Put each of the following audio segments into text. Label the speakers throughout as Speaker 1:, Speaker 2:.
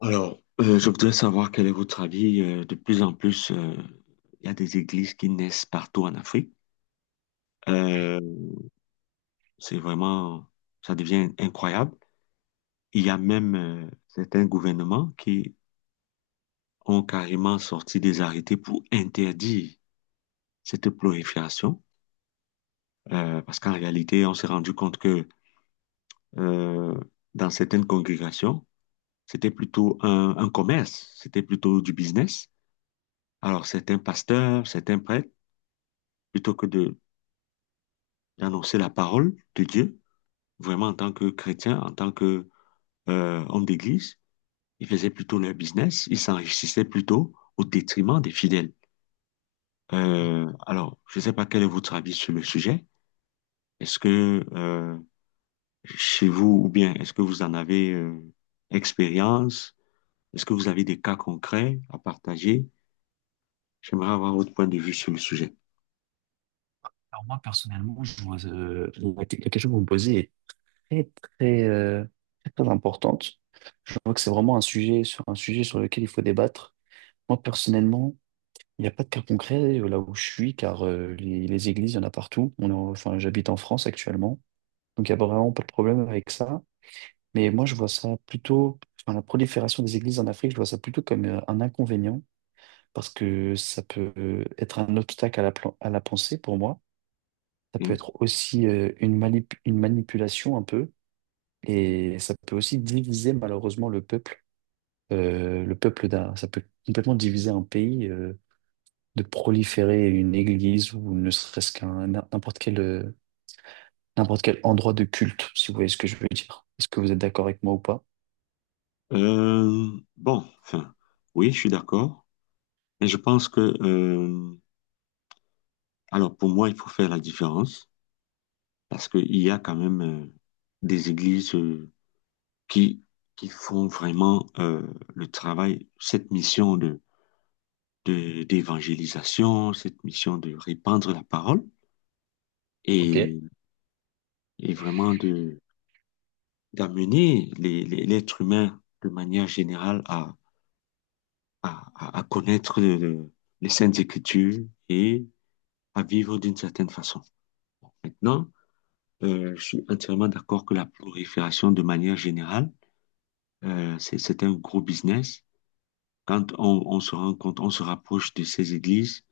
Speaker 1: Alors, je voudrais savoir quel est votre avis. De plus en plus, il y a des églises qui naissent partout en Afrique.
Speaker 2: Oui.
Speaker 1: Euh, c'est vraiment, ça devient incroyable. Il y a même certains gouvernements qui ont carrément sorti des arrêtés pour interdire cette prolifération, parce qu'en réalité, on s'est rendu compte que euh, dans certaines congrégations, c'était plutôt un commerce, c'était plutôt du business. Alors, certains pasteurs, certains prêtres, plutôt que de d'annoncer la parole de Dieu, vraiment en tant que chrétien, en tant que homme d'église. Ils faisaient plutôt leur business, ils s'enrichissaient plutôt au détriment des fidèles. Alors, je ne sais pas quel est votre avis sur le sujet. Est-ce que chez vous, ou bien est-ce que vous en avez expérience? Est-ce que vous avez des cas concrets à partager? J'aimerais avoir votre point de vue sur le sujet.
Speaker 2: Alors moi, personnellement, je vois, la question que vous me posez est très, très, très, très importante. Je vois que c'est vraiment un sujet sur lequel il faut débattre. Moi, personnellement, il n'y a pas de cas concret là où je suis, car les églises, il y en a partout. Enfin, j'habite en France actuellement, donc il n'y a vraiment pas de problème avec ça. Mais moi, je vois ça plutôt, enfin, la prolifération des églises en Afrique, je vois ça plutôt comme un inconvénient, parce que ça peut être un obstacle à à la pensée pour moi. Ça peut
Speaker 1: Hein?
Speaker 2: être aussi une manipulation un peu, et ça peut aussi diviser malheureusement le peuple, ça peut complètement diviser un pays, de proliférer une église ou ne serait-ce qu'un n'importe quel endroit de culte, si vous voyez ce que je veux dire. Est-ce que vous êtes d'accord avec moi ou pas?
Speaker 1: Bon, enfin, oui, je suis d'accord, mais je pense que alors pour moi, il faut faire la différence parce qu'il y a quand même des églises qui, qui font vraiment le travail, cette mission d'évangélisation, cette mission de répandre la parole
Speaker 2: Ok.
Speaker 1: et, et vraiment de, d'amener l'être humain de manière générale à, à connaître les Saintes Écritures et à vivre d'une certaine façon. Maintenant, je suis entièrement d'accord que la prolifération de manière générale c'est un gros business. Quand on se rend compte, on se rapproche de ces églises,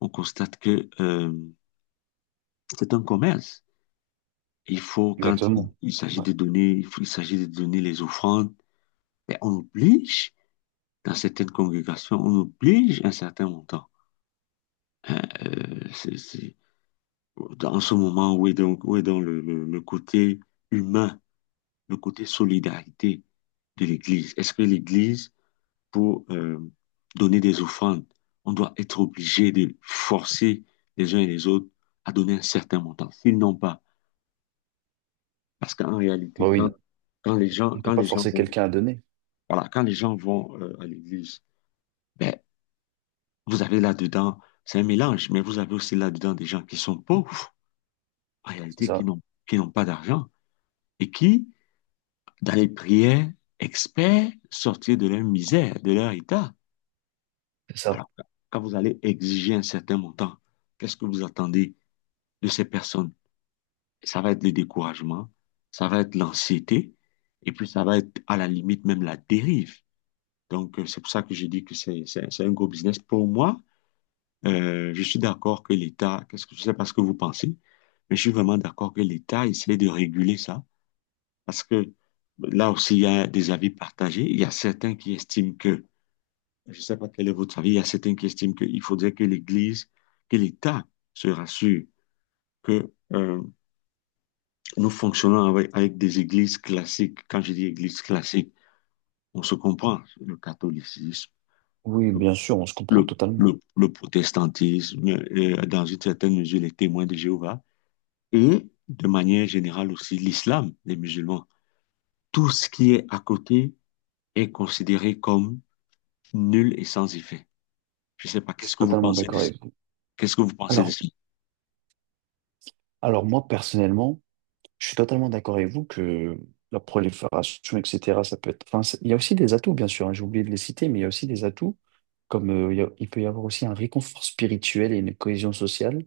Speaker 1: on constate que c'est un commerce. Il faut, quand
Speaker 2: Exactement.
Speaker 1: il s'agit
Speaker 2: Ouais.
Speaker 1: de donner, il s'agit de donner les offrandes, ben, on oblige, dans certaines congrégations, on oblige un certain montant. Hein, dans ce moment où est donc le, le côté humain, le côté solidarité de l'Église? Est-ce que l'Église pour donner des offrandes. On doit être obligé de forcer les uns et les autres à donner un certain montant. S'ils n'ont pas, parce qu'en
Speaker 2: Bah
Speaker 1: réalité,
Speaker 2: oui, non. On ne peut
Speaker 1: quand
Speaker 2: pas
Speaker 1: les gens
Speaker 2: forcer
Speaker 1: vont,
Speaker 2: quelqu'un à donner.
Speaker 1: voilà, quand les gens vont à l'église, ben, vous avez là-dedans, c'est un mélange, mais vous avez aussi là-dedans des gens qui sont pauvres, en
Speaker 2: C'est
Speaker 1: réalité,
Speaker 2: ça.
Speaker 1: qui n'ont pas d'argent et qui, dans les prières, experts sortir de leur misère, de leur état.
Speaker 2: C'est ça.
Speaker 1: Alors, quand vous allez exiger un certain montant, qu'est-ce que vous attendez de ces personnes, ça va être le découragement, ça va être l'anxiété, et puis ça va être à la limite même la dérive. Donc, c'est pour ça que je dis que c'est un gros business. Pour moi, je suis d'accord que l'État, qu'est-ce que je sais pas ce que vous pensez, mais je suis vraiment d'accord que l'État essaie de réguler ça, parce que là aussi, il y a des avis partagés. Il y a certains qui estiment que, je ne sais pas quel est votre avis, il y a certains qui estiment qu'il faudrait que l'Église, que l'État se rassure que nous fonctionnons avec, avec des églises classiques. Quand je dis église classique, on se comprend. Le catholicisme,
Speaker 2: Oui, bien sûr, on se comprend totalement.
Speaker 1: le protestantisme, dans une certaine mesure, les témoins de Jéhovah, et de manière générale aussi l'islam des musulmans. Tout ce qui est à côté est considéré comme nul et sans effet. Je ne sais pas,
Speaker 2: Je
Speaker 1: qu'est-ce
Speaker 2: suis
Speaker 1: que vous
Speaker 2: totalement
Speaker 1: pensez de
Speaker 2: d'accord
Speaker 1: ça?
Speaker 2: avec vous.
Speaker 1: Qu'est-ce que vous pensez de
Speaker 2: Alors,
Speaker 1: ça?
Speaker 2: alors, moi, personnellement, je suis totalement d'accord avec vous que la prolifération, etc., ça peut être. Enfin, il y a aussi des atouts, bien sûr, hein, j'ai oublié de les citer, mais il y a aussi des atouts, comme il peut y avoir aussi un réconfort spirituel et une cohésion sociale.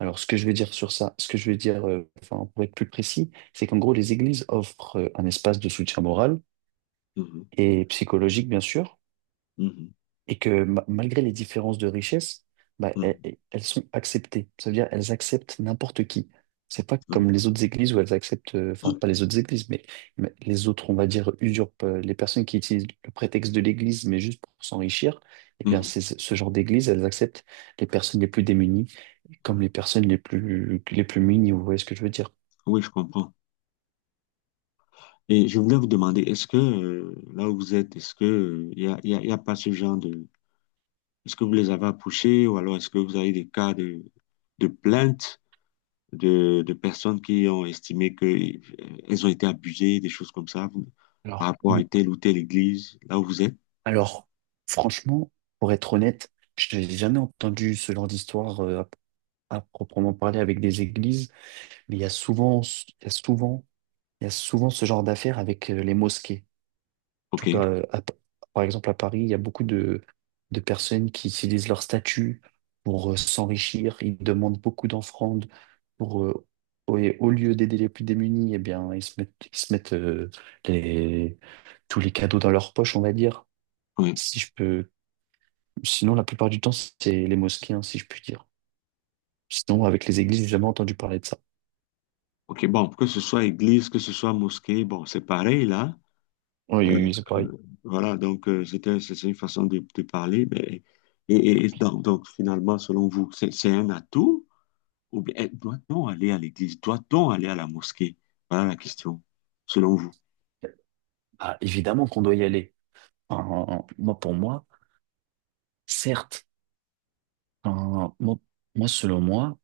Speaker 2: Alors, ce que je veux dire sur ça, ce que je veux dire, enfin, pour être plus précis, c'est qu'en gros, les églises offrent un espace de soutien moral
Speaker 1: Mhm,
Speaker 2: et psychologique, bien sûr,
Speaker 1: mhm,
Speaker 2: et que malgré les différences de richesse, bah, elles sont acceptées. Ça veut dire elles acceptent n'importe qui. C'est pas comme
Speaker 1: mhm,
Speaker 2: les autres églises où elles acceptent, enfin pas les autres églises, mais les autres, on va dire, usurpent les personnes qui utilisent le prétexte de l'église, mais juste pour s'enrichir. Eh
Speaker 1: mhm,
Speaker 2: bien,
Speaker 1: mhm,
Speaker 2: c'est ce genre d'église, elles acceptent les personnes les plus démunies comme
Speaker 1: mhm.
Speaker 2: les personnes les plus munies. Vous voyez ce que je veux dire?
Speaker 1: Oui, je comprends. Et je voulais vous demander, est-ce que là où vous êtes, est-ce que il y a, y a pas ce genre de... Est-ce que vous les avez approchés ou alors est-ce que vous avez des cas de plaintes de personnes qui ont estimé que elles ont été abusées, des choses comme ça, vous- par
Speaker 2: Alors.
Speaker 1: rapport
Speaker 2: Mm.
Speaker 1: à telle ou telle église, là où vous êtes?
Speaker 2: Alors, franchement, pour être honnête, je n'ai jamais entendu ce genre d'histoire à proprement parler avec des églises, mais il y a souvent ce genre d'affaires avec les mosquées. En tout cas,
Speaker 1: OK,
Speaker 2: par exemple, à Paris, il y a beaucoup de personnes qui utilisent leur statut pour s'enrichir. Ils demandent beaucoup d'offrandes pour, au et au lieu d'aider les plus démunis, eh bien, ils se mettent les, tous les cadeaux dans leur poche, on va dire.
Speaker 1: oui.
Speaker 2: Si je peux, Sinon, la plupart du temps, c'est les mosquées, hein, si je puis dire. Sinon, avec les églises, j'ai jamais entendu parler de ça.
Speaker 1: OK, bon, que ce soit église, que ce soit mosquée, bon, c'est pareil là.
Speaker 2: Oui,
Speaker 1: Euh,
Speaker 2: oui, oui, c'est pareil.
Speaker 1: voilà, donc c'était, c'est une façon de parler. Mais, donc, finalement, selon vous, c'est un atout? Ou bien, eh, doit-on aller à l'église? Doit-on aller à la mosquée? Voilà la question, selon vous.
Speaker 2: Ah, évidemment qu'on doit y aller. Enfin, moi, pour moi, certes, enfin, moi, selon moi,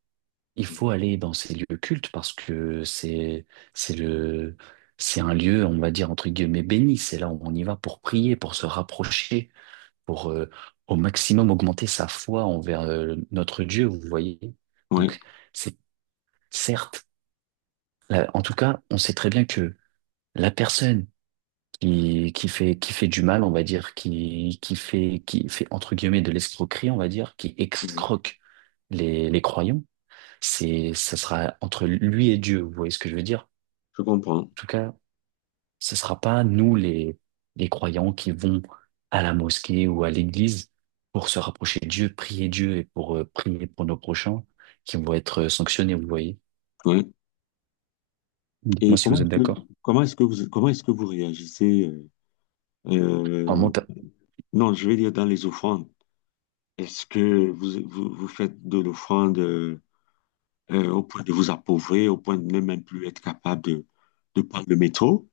Speaker 2: il faut
Speaker 1: Mhm.
Speaker 2: aller dans ces lieux cultes parce que c'est le, c'est un lieu, on va dire, entre guillemets, béni. C'est là où on y va pour prier, pour se rapprocher, pour au maximum augmenter sa foi envers notre Dieu, vous voyez.
Speaker 1: Oui,
Speaker 2: Donc, c'est certes, là, en tout cas, on sait très bien que la personne qui fait du mal, on va dire, qui fait entre guillemets de l'escroquerie, on va dire, qui
Speaker 1: oui,
Speaker 2: excroque les croyants, ça sera entre lui et Dieu, vous voyez ce que je veux dire?
Speaker 1: je comprends.
Speaker 2: En tout cas, ce sera pas nous les croyants qui vont à la mosquée ou à l'église pour se rapprocher de Dieu, prier Dieu et pour prier pour nos prochains qui vont être sanctionnés, vous voyez?
Speaker 1: Oui. Et
Speaker 2: Dites-moi si vous êtes d'accord.
Speaker 1: comment est-ce que vous, comment est-ce que vous réagissez?
Speaker 2: Enfin, moi,
Speaker 1: Euh,
Speaker 2: per-
Speaker 1: non, je vais dire dans les offrandes. Est-ce que vous faites de l'offrande au point de vous appauvrir, au point de ne même plus être capable de prendre le métro?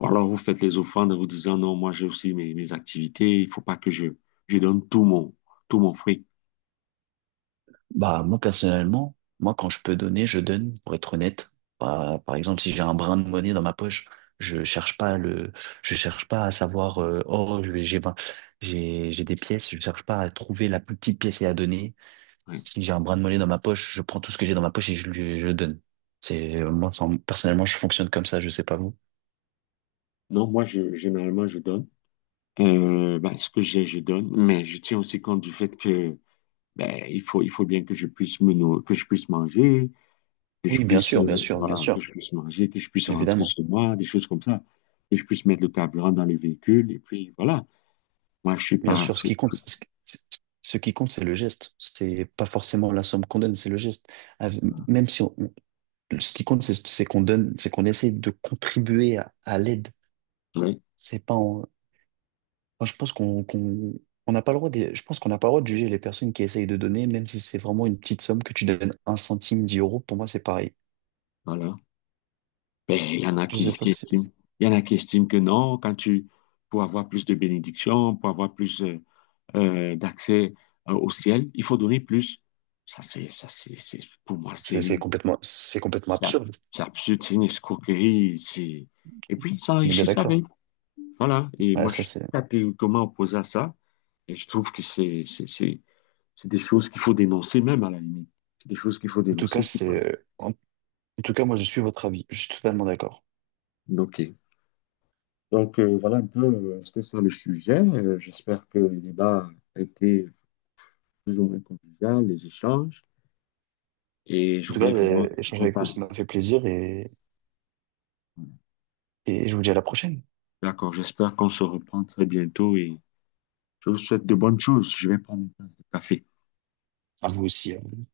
Speaker 1: Ou alors vous faites les offrandes en vous disant non, moi j'ai aussi mes, mes activités, il faut pas que je donne tout mon fruit.
Speaker 2: Bah, moi, personnellement, moi, quand je peux donner, je donne, pour être honnête. Bah, par exemple, si j'ai un brin de monnaie dans ma poche, je cherche pas le, je cherche pas à savoir, oh, j'ai vingt- j'ai des pièces, je cherche pas à trouver la plus petite pièce et à donner.
Speaker 1: Oui.
Speaker 2: Si j'ai un brin de monnaie dans ma poche, je prends tout ce que j'ai dans ma poche et je le donne. Moi, enfin, personnellement, je fonctionne comme ça, je sais pas vous.
Speaker 1: Non, moi, je, généralement, je donne. Ben, ce que j'ai, je donne. Mais je tiens aussi compte du fait que ben, il faut bien que je puisse me, que je puisse manger, que je
Speaker 2: Oui, bien
Speaker 1: puisse,
Speaker 2: sûr, bien sûr, bien
Speaker 1: voilà, que
Speaker 2: sûr,
Speaker 1: je puisse manger, que je puisse rentrer
Speaker 2: évidemment.
Speaker 1: chez moi, des choses comme ça. Que je puisse mettre le carburant dans le véhicule. Et puis, voilà. Moi,
Speaker 2: Bien sûr, ce
Speaker 1: je
Speaker 2: qui
Speaker 1: suis
Speaker 2: comptece- c'est le geste. C'est pas forcément la somme qu'on donne, c'est le geste. Av-
Speaker 1: pas-
Speaker 2: Même si on, ce qui compte, c'est qu'on donne, c'est qu'on essaie de contribuer à l'aide.
Speaker 1: ouais,
Speaker 2: C'est pas en- enfin, je pense on n'a pas le droit de, je pense qu'on n'a pas le droit de juger les personnes qui essayent de donner, même si c'est vraiment une petite somme que tu donnes 1 centime, 10 euros, pour moi, c'est pareil.
Speaker 1: voilà. Ben, il y en a
Speaker 2: Je sais pas
Speaker 1: qui
Speaker 2: si-
Speaker 1: estiment, il y en a qui estiment que non, quand tu, pour avoir plus de bénédictions, pour avoir plus, d'accès au ciel. Il faut donner plus. C'est- pour moi,
Speaker 2: c'est complètement
Speaker 1: c'est ab-
Speaker 2: absurde.
Speaker 1: c'est absurde, c'est une escroquerie. C'est- Et puis, ils
Speaker 2: On est bien
Speaker 1: s'enrichissent
Speaker 2: d'accord.
Speaker 1: avec. Voilà. Et
Speaker 2: Ouais,
Speaker 1: moi, je
Speaker 2: ça,
Speaker 1: suis
Speaker 2: c'est,
Speaker 1: catégoriquement opposé à ça. Et je trouve que c'est des choses qu'il faut dénoncer, même à la limite. C'est des choses qu'il faut
Speaker 2: En tout cas,
Speaker 1: dénoncer. C'est pas...
Speaker 2: c'est, en, en tout cas, moi, je suis votre avis. Je suis totalement d'accord.
Speaker 1: OK. Donc, voilà un peu, c'était ça le sujet. J'espère que le débat a été plus ou moins convivial, les échanges. Et je
Speaker 2: En tout cas,
Speaker 1: voulais vraiment
Speaker 2: l'échange
Speaker 1: qu'on
Speaker 2: avec vous,
Speaker 1: parle.
Speaker 2: ça m'a fait plaisir et je vous dis à la prochaine.
Speaker 1: D'accord, j'espère qu'on se reprend très bientôt et je vous souhaite de bonnes choses. Je vais prendre une tasse de café.
Speaker 2: À vous aussi. Hein.